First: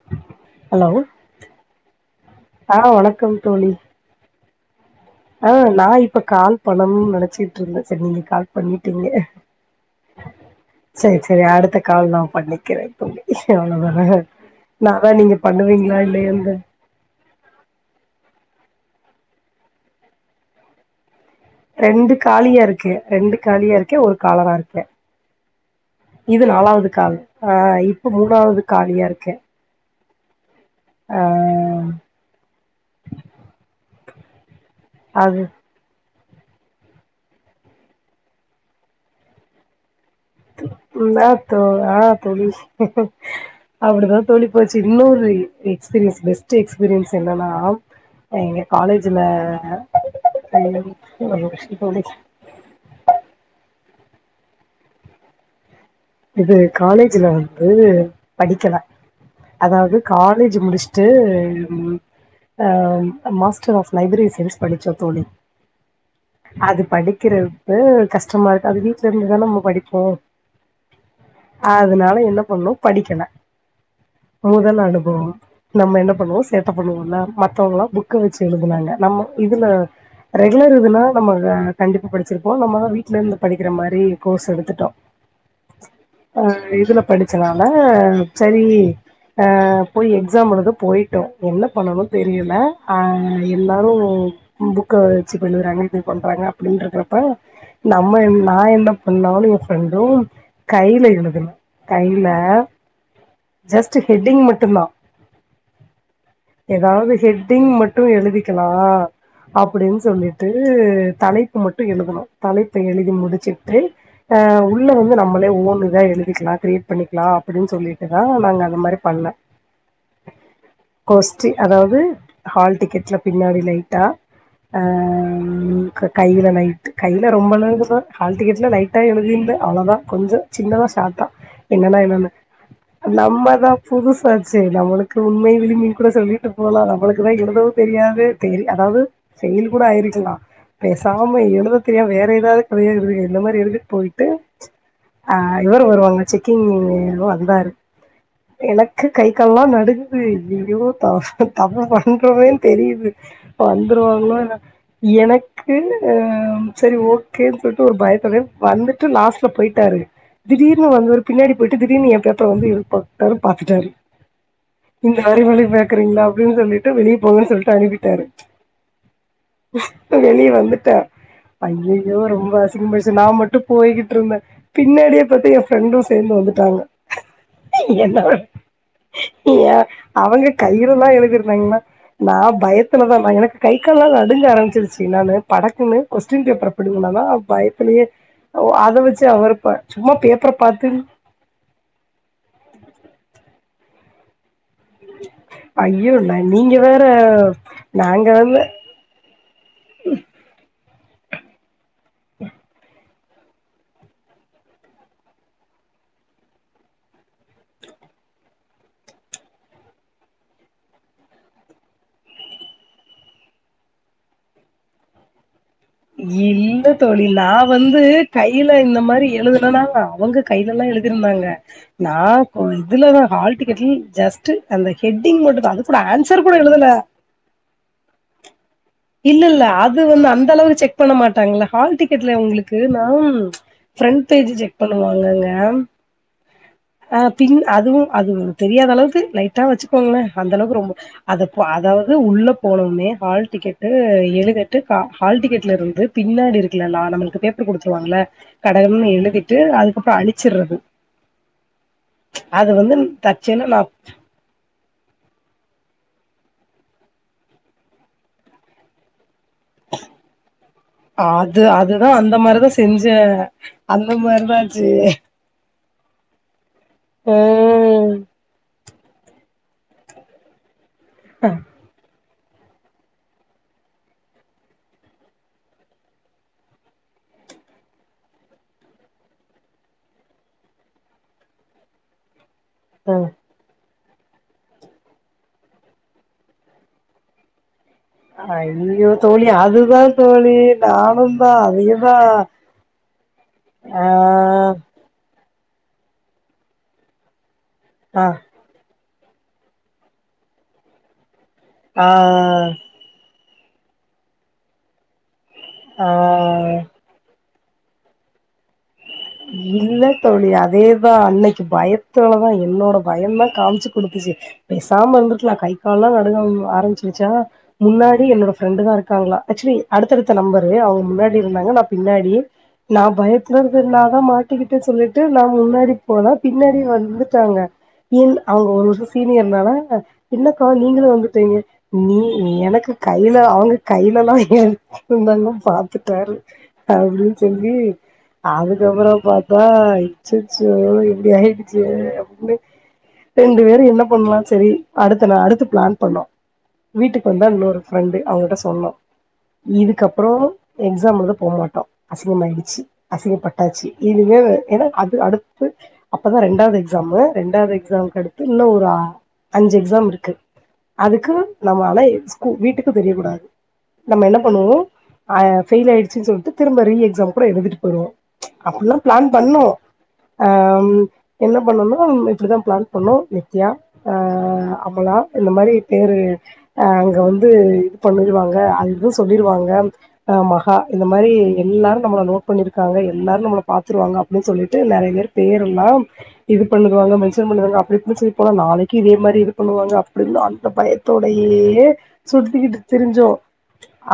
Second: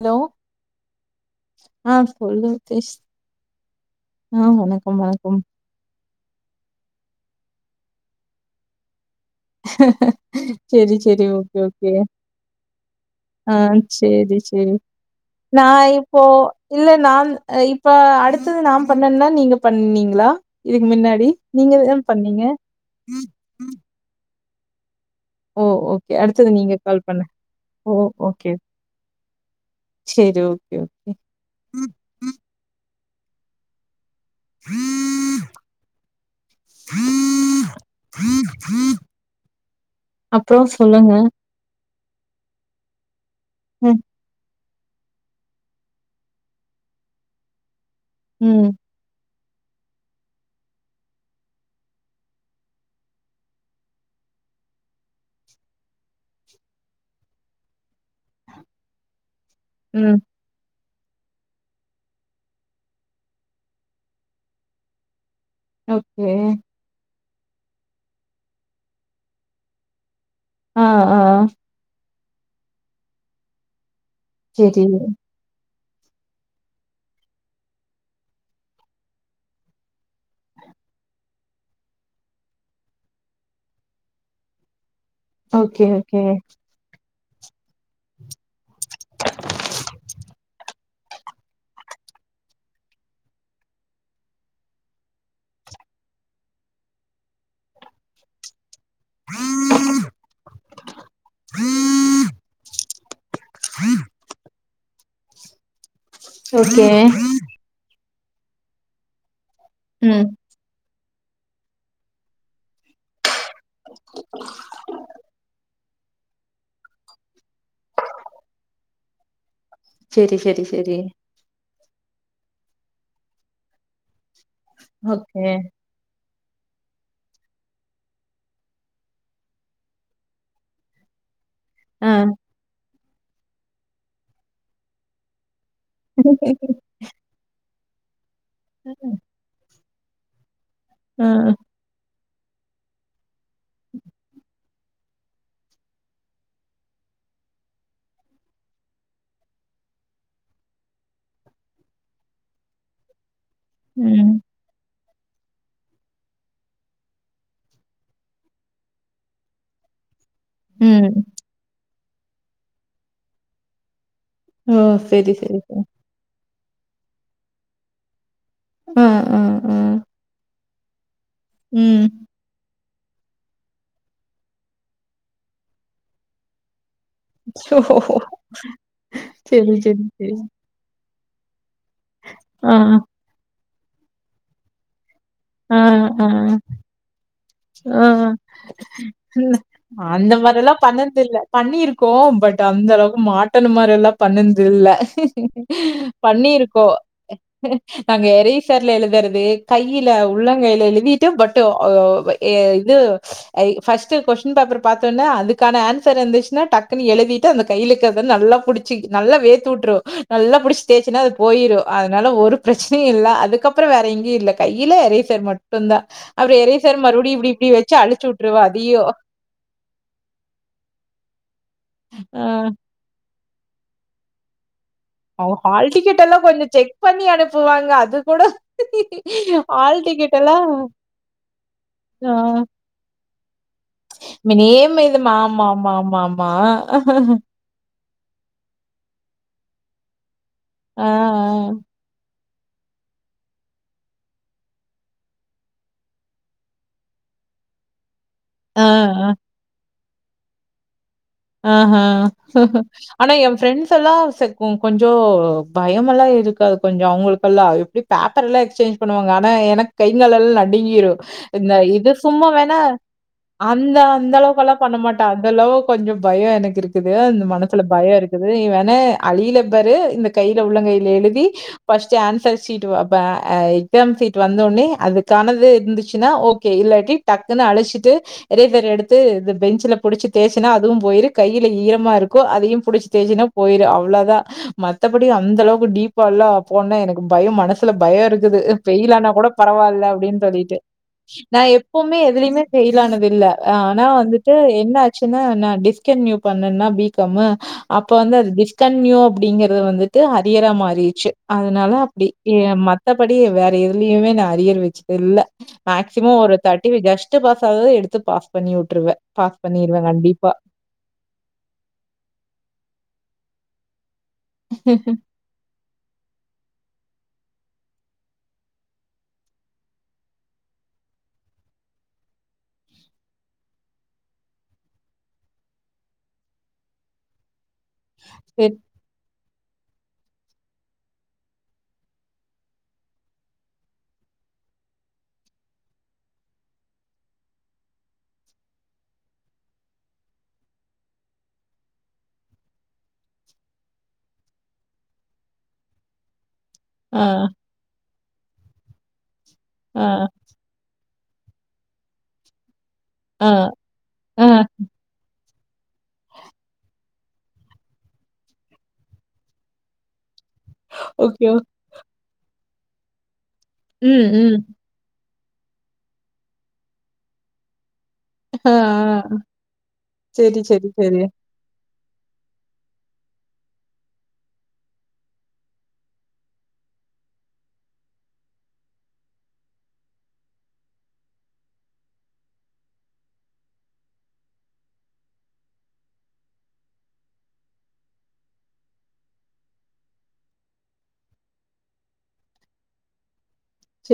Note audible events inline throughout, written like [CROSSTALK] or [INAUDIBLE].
Hello hello ஆ சொல்லு ஆ தேஷ் வணக்கம் தோழி ஆ வணக்கம் வணக்கம் ஆ நா இப்ப இப்ப கால் பணணம்ன்னு நெனச்சிட்டு இருந்தே சரி நீங்க கால் பண்ணிட்டீங்க செரி சரி செரி சரி ஓகே அடுத்த ஓகே கால் நான் பண்ணிக்கிறேன் தோழி ஆ அவ்ளோதான சேரி சேரி நான் அதான் நீங்க நா பண்ணுவீங்களா இப்போ இல்லையான்னு இல்ல நா இப்ப அடுத்தது நாம் பண்ணனா நீங்க பண்ணீங்ளா இதுக்கு முன்னாடி நீங்க தான் ரெண்டு பண்ணீங்க. காலியா இருக்கே ரெண்டு காலியா இருக்கே ஒரு காலரா இருக்கு ஓகே ஓ ஓகே இது அடுத்தது நீங்க நாலாவது கால் பண்ண ஆ ஓ இப்ப ஓகே மூனாவது காலியா இருக்கே சரி ஓகே ஓகே. அ ஃரீ [UNINTELLIGIBLE] அது ஃரீ ஃரீ ஃரீ [UNINTELLIGIBLE] அப்றோ சொல்லுங்க நா தோ ஆ தோழி ம் அப்டிதா தொழி ப்போச்சு இன்னொரு எக்ஸ்பீரியன்ஸ் பெஸ்ட் எக்ஸ்பீர்யன்ஸ் என்னன்னா எங்க ம் காலேஜ்ல [UNINTELLIGIBLE] இது காலேஜ்ல வந்து படிக்கல அதாவது ம் காலேஜ் முடிச் ட்டுஆ மாஸ்டர் ஆஃப் லைப்ரரி சைன்ஸ் படிச்சோ தோழி ஓகே கிறதுக்கு கஷ்டமா இருக்கு அது வீட்டுல இருந்துதா நம்ம படிப்போ ஆ ஆ ஆ அதனால என்ன பண்ணோ படிக்கல முதல் சரி அனுபவோ நம்ம என்ன‌ பண்ணுவோ சேட்ட பண்ணுவோன்ல மத்தவங்ளா புக்க வச்சு எழுதுனாங்க நம்ம இதுல ரெகுலர் இதுனா நம்மோ கண்டிப்பா படிச்சிருபோ நம்ம வீட்லருந்து படிக்கிற மாரி கோர்ஸ் எடுத்துட்டோ ஓகே ஓகே படிச்சனால சரி ஆ போய் எக்ஸாம் எழுத போய்டோ என்ன பண்ணணு தெரியல ஆ இருந்தாலு புக்க வச்சு கொஞ்ச [UNINTELLIGIBLE] பன்ராங்கனாப்ப நம்ம என்ன நா என்ன இ நானு எ ஃப்ரெண்டு கைலயி [UNINTELLIGIBLE] கைல ஜஸ்டு ஹெட்டிங் மட்டுந் தா ஓகே எதாவுது ஹெட்டிங் மட் டு எழுதிக்கலா அப்டின் ம் சொல்லிட்டு தலைப்பு மட்டு எழுதணு தலைப்ப எழுதி முடிச்சுட்டு ஆ உள்ள வந்து நா நம்மளே ஓண் இதா எழுதி கிளா கிரியேட் பண்ணிக்குலா அப்டின் சொல்லிட்டுதா நாங்க அந்த மாரி பண்ல செரி செரி செரி கொஸ்டி அதாவது ஹால் டிக்கெட்ல பின்னாடி லைட்டா ஆ ஓகே ன்க் கைல நைட்டு கைல ரொம்பலா இல்ல தா ஹால் டிக்கெட்ல லைட்டா எழுதிருந்தே அவ்ளோதா கொஞ்சோ சின்னதா ஷாட்டா என்னன்னா ஆ என்னனு நம்மதா‌ புதுசா செரி நம்மளுக்கு உண்மையில் விரும்மின் கூட சொல்லிட்டு போலா நமளுக்குதா எழுதவு தெரியாது சேரி அதாவது செயல் கூட ஆயிரி த்துலா ஆ பேசாம எழுத தெரியா வேற எத் தது கதையா எழுதுங்க இந்த மாரி எழுதுட்டு போயிட்டு அ இவரு‌ வருவாங்க செக்கிங் வந்தாரு எனக்கு கை கால்லாம் நடுங்குது ஐயையோ தப் தப்பா பண்றோமேன் தெரியிது இப்போ ம் வந்துருவாங்ளோங்க எனக்கு ம் சேரி ஓக்கேன் சொல்ட்டு ஒரு பயத்தோடயே வந்துட்டு லாஸ்ட்ல போயிட் டாரு திடீர்னு ம் வந்தவரு பின்னாடி போயிட்டு திட் டீர்னு எம் பேப்ப வந்து இரு பத்தாரு பாத்துட்டாரு ஓ இந்த செரி செரி அறிவாளி செரி பேக்குறீங்களா அப்டின் சொல்லிட்டு வெளிய போங்க சொல்ட்டு அனுப்பிட்டாரு ஆ ஆ ஆ அ நீ வந்து த ம் ஐயையோ ரொம்பஸ் [UNINTELLIGIBLE] நா மட்டு போயிட்ருந்த பின்னாடியே பாத்து எம் ஃப்ரெண்டு சேந்து வந்துட்டாங்க ஓ என்ன வன் ஏ செரி செரி செரி அவங்க கையில எல்லா எழு இருந்தாங்களா நா ஆ பயத்துலதா நா எனக் கை கால்லா நடுங்க ஆரம்பிச்சுருச்சு பின்னான்னு ஆ படக்குன்னு ஆ கொஸ்டின் பேப்பர புடுங்குனாங்களா ஆ பயத்துலியே ஓ அத வெச்சு இல்ல. அவர் அந்த மாரில்லா பண்ணதில்ல பண்ணிருக்கோம் பட் அந்த அளவுக்கு மாட்டனு மார் தெல்லா பன்னெண் தில்ல ஐயோ நீங்க பண்ணிருக்கோ வேற நாங்க எறைசர்ல எழுதுறது கையில உள்ளங்கையில எழுதி டு பட்டு் ஆ ஏ இது அய் ஃபஸ்ட் கொஸ்டின் பேப்பர் பாத்தோன்னே அதுக்கான ஆன்சர் இருந்துச்சுன்னா டக்குன்னு எழுதிட்டு அந்த கையிலுக்கத நல்லா புடிச்சி நல்லா வேத்து விட்ரு நல்லா புடிச்சு தேய்சன்னா அது போயிரு அதனால ஒரு பிரச்சனயு இல்ல அதுக்கப்புறோ வேற எங்கேயு இல்ல கையில இறேஸர் மட் மட்டும் டுந்தா அப்ற இல்ல ஏறேஸர் தோழி நா வந்து கைல இந்த மாரி எழுதுனனா அவங்க கைலலா எழுதிருந்தாங்க நா அ போ இதுலதா ஹால் டிக்கட்டில் ஜஸ்ட் அந்த ஹெட்டிங் அவ மட்டுந்தா அது ஹால் கூட டிக்கெட் எல்லா ஆன்சர் கூட கொஞ்ச எழுதல செக் பண்ணி அனுப்புவாங்க அது கூட இல்ல இல்ல அது ஹால் வந்து டிக்கெட் அந்த எல்லா அளவுக்கு செக் பண்ண மாட்டாங்கள்ள ஹால் டிக்கெட்ல ஆ. உங்களுக்கு நா ஃபிரண்ட் பேஜ் செக் பண்ணுவாங்கங்க ஆ பின் அது துவு அது தெரியாத அளவுக்கு லைட்டா வச்சுக்கோங்களே அந்தளவுக்கு ரொம்ப ஆ, அத ஆ. அதாவது உள்ள போனவொனே ஹால் டிக்கெட் எழுதிட்டு ஹால் டிக்கெட் ட்லஇருந்து பின்னாடி இருக்குல்லலா நம்மளுக்கு பேப்பர் குடுத்துருவாங்கள ஆ, கடகடனு ஆ. எழுதிட்டு அந் போட்டு அழிச்சிர்ரது ஆ ஹா ஆனா எ தற்செயலா நா ஃப்ரெண்ஸ் எல்லா கொஞ்ச பயம் ல்லா இருக்காது கொஞ்சோ அவங்களுக்குல்லா எப்டி பேப்பர் எல்லா எக்ஸ்சேஞ்ச் பண்ணுவாங்க ஆ எனக் கைங் காலல்லா நடுங்கிரு அது இந்த அதுதா இது அந்த சும்மா மாரிதா வேணா செஞ்சே அந்த அந்த மாரிதா அளவுக்குல்லா ஆச்சு பண்ண மாட்ட அந்த அளவுக் கொஞ்சம் பயோ எனக்கு இருக் குது இந்த மனசுல ம் பயோ இருக்குது நீ வேண அழியில பெரு இந்த கையில உள்ளங்கை ல எழுதி பஷ் டே ஆன்ஸர் ஷீட் அ எக்ஸாம் ஷீட் வந்தோனே அதுகானது இருந்துச்சுன்னா ஓகே இல்லாட்டி டக்குன்னு அழிச்சிட்டு இரேசர் எடுத்து பெஞ்ச்ல புடிச்சு தேச்சனா துவு போயிரு கையில ஈரமா இருக்கு ப அதையு புடிச்சு ம் தேஜன்ன போய்ரு அவ்ளத் தா மத்தபடி அந்த அளவுக்கு டீப்பா எல்லா போன எனக்கு பயோ மனசு த்துல பயோ இருக்குது ஐயோ ஃபைல் ஆன தோழி கூட அதுதா பரவாயில்ல அப்டினு தோழி சொல்லிட்டு நானுந்தா நா அதேதா எப்பவுமே எதுலயுமே ஃபேல் ஆனாது இல்ல ஆ ஆனா வந்துட்டு என்ன ஆச்சுனா நா டிஸ்கன்ட்யூ பண்ணனா பி காமு அப்ப ஆ வந்து அது டிஸ்கண்ட்ன்யு அப்டிங்கறது வந்துட்டு அரியரா மாறிருச்சு அதனால ஆ அப்டி ஏ மத்தப டி வேற எதுலயுமே நா அரியர் வச்சது இல்ல மேக்சிமோ ஒரு ஆ தர்ட்டி ஜஸ்ட்டு பாஸ் ஆவது எடுத்து பாஸ் பண்ணி விட்ருவே இல்ல தோழி அதே அதா அன்னைக்கி பயத்துலதா என்னோட பயந்தா காமிச்சு குடுத்துச்சு பேசாம இருந்துருக்கலா கை கால் எல்லா நடுங்க ஆரம்பிச்சிருச்சா முன்னாடி என்னோட ஃப்ரெண்டுதா இருக்காங்களா ஆக்சுவலி அடுத்தடுத்த நம்பரு அவங்க முன்னாடி இருந்தாங்க நா பின்னாடி நா பயத்தில இருக்கறே நா நா மாட்டிக்கிட்டே சொல்லிட்டு நா முன்னாடி போனா பின்னாடி வந்துட்டாங்க இன் அவங்க சரி. ஒரு சீனியர் இருந்தாங்ளா என்னக்கா நீங்களு வந்துட்டீங்க நீ எனக்கு கைல அவங்க கைலல்லா எழுதி இருந்தாங்களா பாத்துட்டாரு அப்டினு சொல்லி அது க்கப்றோ பாத்தா அச்சச்சோ இப்டி ஆயிடுச்சே அப்டினு ரெண்டு பேரு என்ன பண்லா செரி அடுத்த நா அடுத்து பிளான் பண்ணோ ஆ, வீட்டுக்கு வந்தா இன்னொரு ஃப்ரெண்டு அவங்கள்ட்ட சொன்னோ ஆ, இதுக்கப்புறோ எக்ஸாம் எழுத போமாட்டோ அசிங்கமாயிடுச்சி அசிங்க ஆ, பட்டாச்சி இனிமே ஆ. என்ன அது அடு த்து அப்பதா ரெண்டாவது எக்ஸாமு ரெண்டாவது எக்ஸாமுக்கு அடுத்து இன்னு ஒரு ஆ அஞ்சு எக்ஸாம் இருக்கு அதுக்கு ஓகே, ஓகே. நம்மால ஸ்கூ வீட்டு க்கு தெரியக் கூடாது ம், நம்ம என்ன ம். பண்ணணு ஆ ஃபெயிலாயிடுச்சுன் சொல்ட்டு திரும்ப ரீ எக்ஸாம் கூட எழுதிட்டு போய்டுவோ ஆ, அப்பிட்ல்லா பிளான் ஆ. பண்ணோ ஆ சரி, சரி, ம் சரி. என்ன பண்ணுனோ அப்பம் இப்பிடிதா பிளான் பண்ணோ நித்யா ஆ அமலா இந்த மாரி பேரு ஆ அங்க வந்து இது பண்ணிருவாங்க அது இது சொல்லிருவாங்க ஆ மகா இந்த மாரி எல்லாரு நம்மள நோட் பண்ணிருக்காங்க எ எல்லாரு நம்மள பாத்துருவாங்க அப்டின்னு சொல்லிட்டு நெறைய பேர் பேர் எல்லா இது பண்ணிருவாங்க மென்ஷன் பண்ணிருவாங்க அப்படி இப்படின்னு சொல்லி போனா நாளைக்கி இதே மாரி இருக்கணு அங்க அப்டின்னு அந்த பயத்தோடயே சுத்திக்கிட்டு திரிஞ்சோ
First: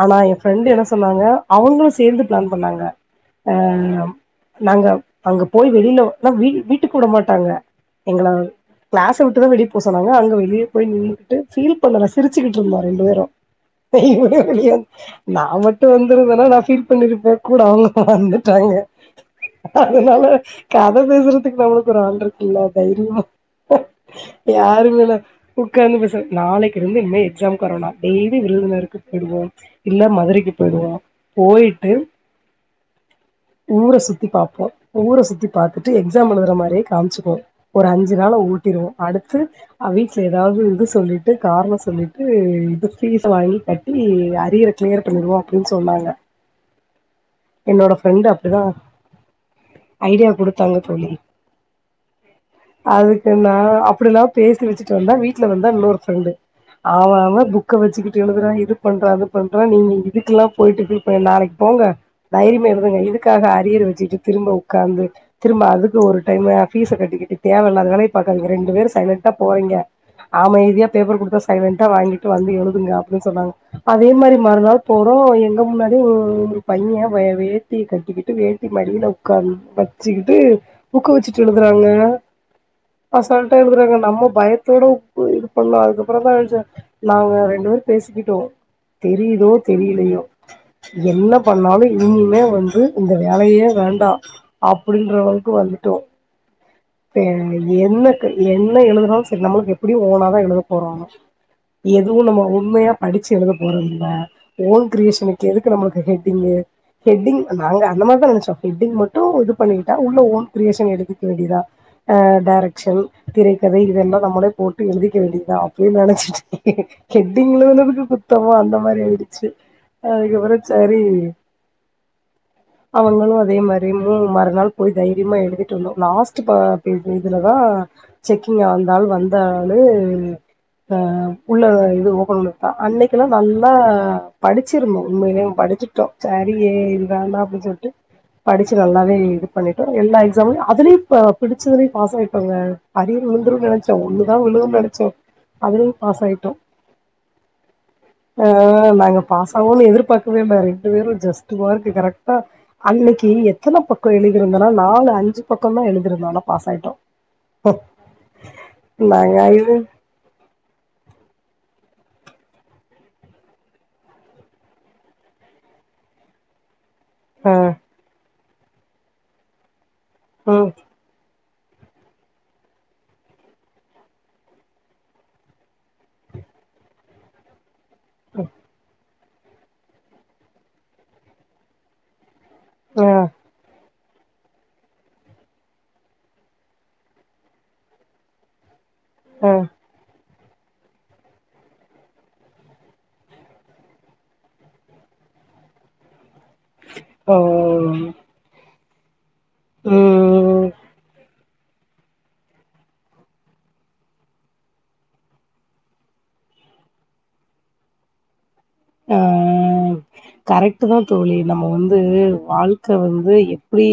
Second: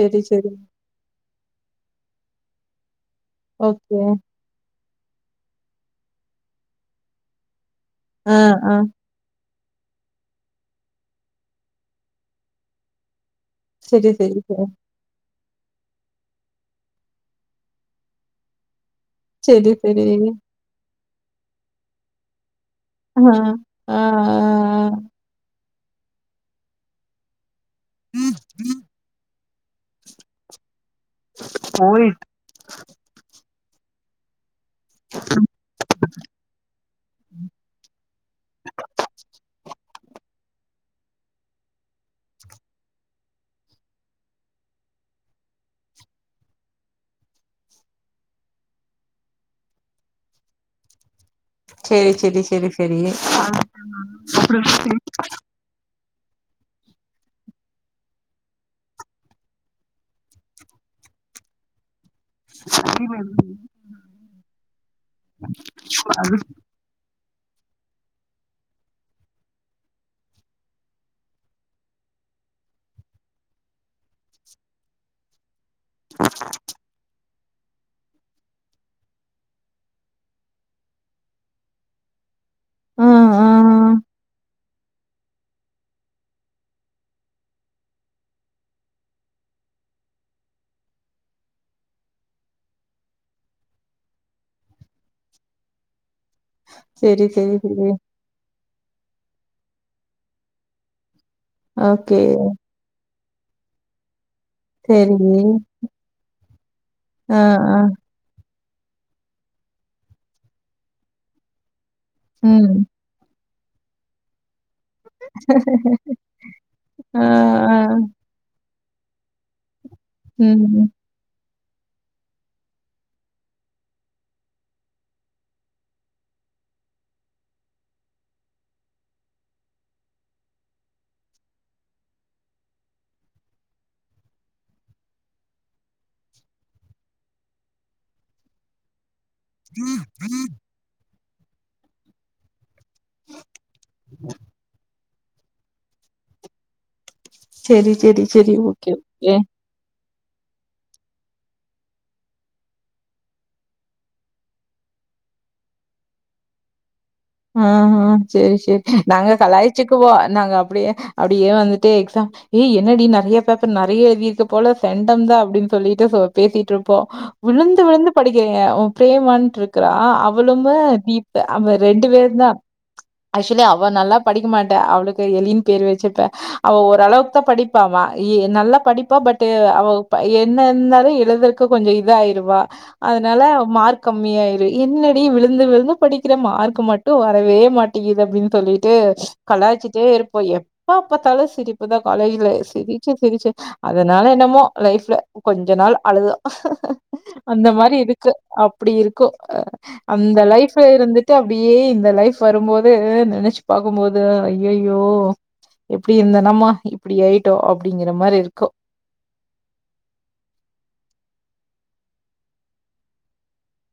ஆனா என் சரி. ஃப்ரெண்டு என்ன சொன்னாங்க அவங்களு சேந்து பிளான் பண்ணாங்க ஆ ஓகே. கம் நாங்க அங்க போய் வெளில ஏன்னா வீட் வீட்டுக்கு வுட மாட்டாங்க எங்கள ஆ, ஆ. கிளாஸ விட்டுதா வெடி சொன்னாங்க அங்க வெளிய போய் நின்னுட்டு ஃபீல் பண்ணல சிரிச்சுட்டு இருந்தமா ரெண்டு பேரு சரி, சரி, சரி. நீடிய நா மட்டு வந்துருந்தேனா நா ஃபீல் பண்ணிருப்பே கூட அவங்க வந்துட்டாங்க சரி, சரி. அதுனால காத் பேசுறதுக்கு நம்மளுக்கு ஒரு ஆள் இருக்குல்ல தைரியோ ஆ, ஆ, ஆ, யாருமேல்ல உக்காந்து பேச நாளைக்கு இருந்து இனிமே எக்ஸாம் கொரோனா டெய்லி விருதுனருக்கு பொய்டுவோ இல்ல மதுரைக்கு போயிடுவோ போயிட்டு போயட் ஊர சுத்தி பாப்போ ஊர சுத்தி பாத்துட்டு எக்ஸாம் எழுதுற மாரியே காமிச்சுக்குவோ ஒரு அஞ்சு நாள ஓட்டிருவோ அடுத்து ஆ வீட்ல ஏதாவது இது சொல்லிட்டு காரணோ சொல்லிட்டு இது ஃபீஸ வாங்கி கட்டி அரியிற கிளியர் பண்ணிருவோ அப்டின்னு சொன்னாங்க என்னோட ஃப்ரெண்ட டுதா ஐடியா குடுத்தாங்க தோலி சரி, சரி, சரி, சரி. அதுக்கு நா அப்டில்லா பேசி வச்சுட்டு வந்தா வீட்டுல வந்தா இன்னொரு ஃப்ரண்டு ஆவ அவ புக்க வச்சுக்கிட்டு எழுதுறா இது பண்றா இது பண்றா நீங்க இதுக்கெல்லா போயிட்டு [UNINTELLIGIBLE] பண்ண நாளைக்கு போங்க தைரியமா எழுதுங்க இதுக் க்காக அரியர் வச்சுட்டு திரும்ப உக்காந்து திரும்ப அதுக்கு ஒரு டைம ஃபீஸ கட்டிக்கிட்டு தேவயில்லாத வேலய பாக்காதீங்க ரெண்டு பேர் சைலண்டா போறீங்க அமைதியா பேப்பர் குடுத்தா சைலன்டா வாங்கிட்டு வந்து எழுதுங்க அப்டின்னு சொன்னாங்க அதே மாரி மறுநாள் போறோ கு முன்னாடி ஒரு பையே ஏத்திக்க கிட்டு வேட்டி மடில உக்காந்து வச்சிகிட்டு புக் வச்சிட்டு எழுதுறாங்க ஆ, ஆ, அசால்டா எழுதுறாங்க நம்ம பயத் போறோ இது பன்னோஅதுக்கப்றோதா அழுதே ஆங்க ரென்டு பேரு பேசிகிட்டோ தெரியுதோ தெரியலயோ என்ன பன்னாலு இனிமே வந்து இந்த வேலயே வேண்டா அப்டின்ற அளவுக்கு வந்துட்டோ ஏ சரி, சரி, சரி. என்னக் என்ன எழுதுனாலு சரி நம்மளுக்கு எப்படியு ஓனாதா எழுத போறோ எது ஓகே. நம்ம உண்மையா படிச்சு எழுத போறதுல்ல ஓன் சரி. கிரியேஷனுக்கு எதுக்கு நம்ளுக் ஹெட்டிங்கு ஆ, ஹெட்டிங் ஆ, நாங்க அந்த மாதிரிதான் நினைச்சோம் எட்டிங் மட்டும் இது பண்ணிட்டா உள்ள ஓன் கிரியேஷன் எடுத்துக்க வேண்டியதான் ம். டைரக்ஷன் வை இதெல்லாம் நம்ள போட்டு எழுதிக்க வேண்டியதான் அப்படினு நினைச்சு ஆ, ஆ, ஹெட்டிக்கு குத்தம் அந்த மாதிரி டிச்சு அதுக்கப்புறம் ம். சரி அவங்களும் அதே மாதிரி மறுநாள் போய் தைரியமா எழுதிட்டு வந்தோம் லாஸ்ட் இதுலதான் செக்கிங் ஆந்தாளு வந்த ஆளு அஹ் உள்ள இது ஓபன் பண்ண தான் அன்னைக்குல்லாம் நல்லா படிச்சிருந்தோம் உண்மைய படிச்சட்டோம் சரியே வேண்டாம் அப்படின்னு சொல்லிட்டு படிச்சு நல்லாவே பண்ணிட்டோம் எல்லா எக்ஸாமளும் அதுலயும் பிடிச்சதலையும் பாஸ் ஆயிட்டோங்க அரியர் விழுந்துரும் நினச்சோம் ஒன்னுதான் விழுதும் நினச்சோம் அதுலயும் பாஸ் ஆயிட்டோம் சரி, சரி, சரி. ஓகே, ஆஹ் நாங்க ஓகே. பாஸ் ஆவோம்னு எதிர்பார்தோம் வே ரெண்டு பேரும் ஜஸ்ட் வ கரெக்டா அன்னைக்கு எத்தனை பக்கம் எழுதிருந்தனா நாலு அஞ்சு பக்கம் தான் எழுதிருந்தனா பாஸ் ஆயிட்டோம் ஆமா செரி செரி நாங்க கலாய்ச்சுக்குவோம் அப்டியே அப்டியே எக்ஸாம் ஏ என்னடி நிறைய பேப்பர் நிறைய எழுதி இருக்கு போல செண்டம் தான் அப்படின்னு சொல்லிட்டு பேசிட்டு இருப்போம் விழுந்து விழுந்து படிக்க பிரேமானு இருக்கா இருக்கிற அவளும் ம் தீ அவ ரெண்டு பேர் தான் ஆக்சுவலி அவ நல்லா படிக்க மாட்ட அவளுக்கு எலின் பேர் வச்சுப்பேன் அவ ஓரளவுக்கு தான் படிப்ப ப்பாவா நல்லா படிப்பு மட்டும் அவ என்னனாலும் எழுதுறக்கு கொஞ்சம் இதாயிரு ஆ அதனால மார்க கம்மியாயிடும் என்னடி விழுந்து விழுந்து படிக்கிறேன் மார்க் மட்டும் வரவே மாட்டேங்க்குது அப்பின்னு சொல்லிட்டு ட்டு ஆ கலாயச்சுட்டு இரு இப்ப எப்பா பார்த்தாலும் சிரிப்புதான் காலேஜ்ல சிரிச்சு சிரிச்சு அதனால என்னமோ லைஃப்ல கொஞ்ச நாள் அழுது ஓ அந்த மாதிரி இருக்கு அப்டி இருக்கு அந்த ம் லைஃப்ல இருந்து த ஏ இந்த லைஃப் வரும்போது நெனச்சு பாக்கும்போது அய்யயோ எப்டி இருந்த நாமா இப்டி ஆயிட்டோ அப்டிங்கிற மாரி இருக்கு அ கரெக்ட்டு தா தோழி நம்ம வந்து வாழ்க்க வந்து எப்டி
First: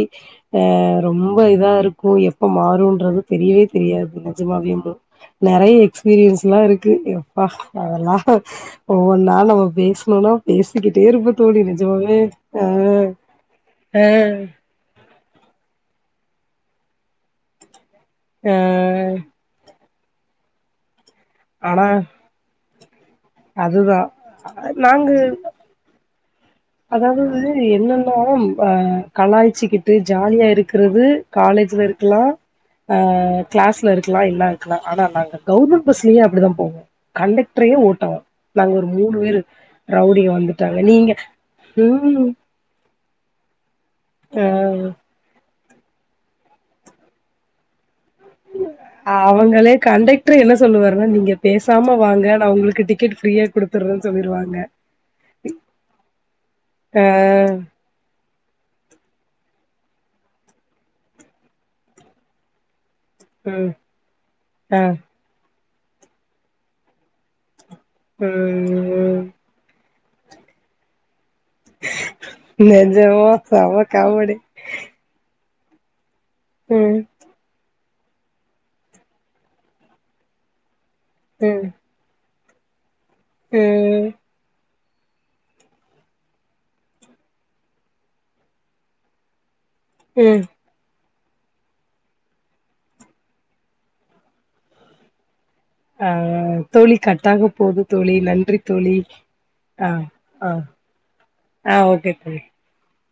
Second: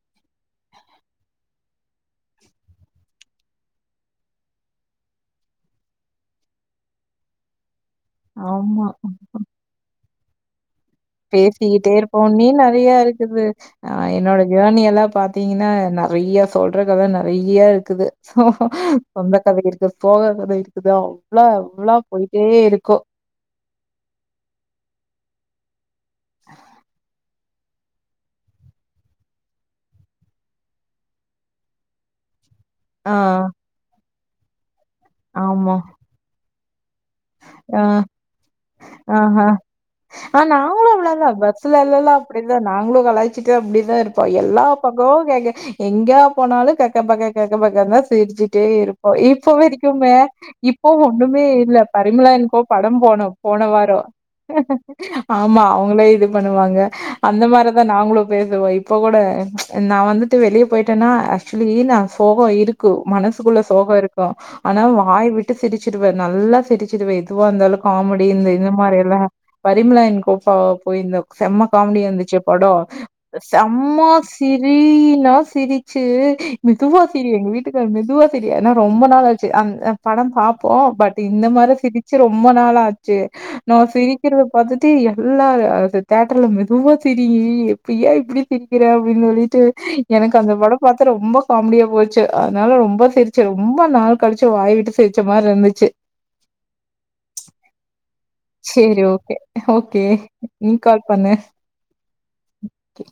அ ரொம்ப இதா இருக்கு எப்ப மாறுன்றது தெரியவே தெரியாது நெஜமாவேவு நெறய எக்ஸ்பீரியன்ஸ்ல்லா இருக்கு எப்பா அதெல்லா ஆமா ஒவ்வொன்னா நம்ம பேசுனோனா பேச பேசிக்கிட்டே இருப்போம்ன்னே நெறயா இருக்குது ஆ என்னோட ஜேர்னி எல்லா பா பாத்தீங்கன்னா நெறய்யா சொல்ற கத நெறய்யா இருக் இருக்கு ஆ சொந்த கத இருக்கு போகாத ரைட்டுதா ஃபுல்லா ஆனா ஃபுல்லா போயிட்டே இருக்கு கோ அதுதா நாங்க அதாவது என்னன்னா அ கலாய்ச்சிக்கிட்டு ஜாலியா இருக்குறது காலேஜ்ல இருக்கலா ஆ கிளாஸ்ல இருக்கு இருக்கலா எல்ல இருக்கலா ஆனா நாங்க ஆமா கவர்மெண்ட பஸ்லயே அப்டிதா போவோ கண்டக்ட்ரையே ஆ ஓட்டுவோ நாங்க ஒரு மூனு பேரு ஆஹா ரவுடிய வந்துட்டாங்க நீங்க சில இதெல்லா ம் அப்டிதா நா நாங்களு கலாய்ச்சிட்டே அப்டி ட்டே இருப்போ அ எல்லா பக்கமு கேங்க எங்கா போனாலு கெக்க பக்க கெக்க பக்க மாரி தெஞ்சுட்டே இருப்போ இப்ப அவங்களே வரைக்குமே கண்டக்டர் என்ன இப்போ சொல்லுவாருன்னா நீங்க ஒன்னுமே இல்ல பேசாம வாங்க பரிமலா நா அன் கோ உங்களுக்கு படம் டிக்கெட் போனோ ஃப்ரீயா போன வாரோ குடுத்துறேன்னு சொல்லிருவாங்க ஆமா அவுங்களே இது பண்ணுவாங்க ஆ அந்த மாதிரிதா நாங்களு பேசுவோ இப்ப கூட நா வந்துட்டு வெளியே போயிட்டேன்னா ஆக்சுவலி நா சோகோ இருக்கு மனசுக்குள்ள ம் சோகோ இருக்கு ஆ ஆனா வாய் வி சிருச்சுடுவே நல்ல சிருச்சுடுவே சிடுவே எதுவ இருந்தாலு காமெடி இந்த இது மாரில்லா ம் பரிமளா அன் [UNINTELLIGIBLE] செம்ம காமெடி இருந்துச்சு படோ நெஜமா செம செம்ம காமெடி சிரீனா சிரிச்சு ம் மேதுவா சிரி எங்க வீட்டுக் மெதுவா சிரி ஏன்னா ரொம்ப நாள் ஆச்சு அந்த படம் பாப்போ பட் இந்த ம் மாரி சிரிச்சு ரொம்ப நாள் ஆச் சி நா ம் சிரிக்கிறத பாத்து தி எல்லாரு அ தேட்டர்ல மெதுவா சிரி எப்ப ஏ இப்படி சிரிக்கிற அப்டின்னு சொல்லிட்டு எனக்கு ம் அந்த படம் பாத் த்த ரொம்ப காமெடியா போயடுச்சு அதனால ரொம்ப சிரிச்சு ரொம்ப நாள் கழிச்சு வாய்விட்டு சிரிச்ச மாரி இருந்துச்சு ஆ தோழி கட்டாக போகுது சேரி ஓகே ஓகே ஆ நீ கால் பண்ணு ஆ ஓகே தோழி கே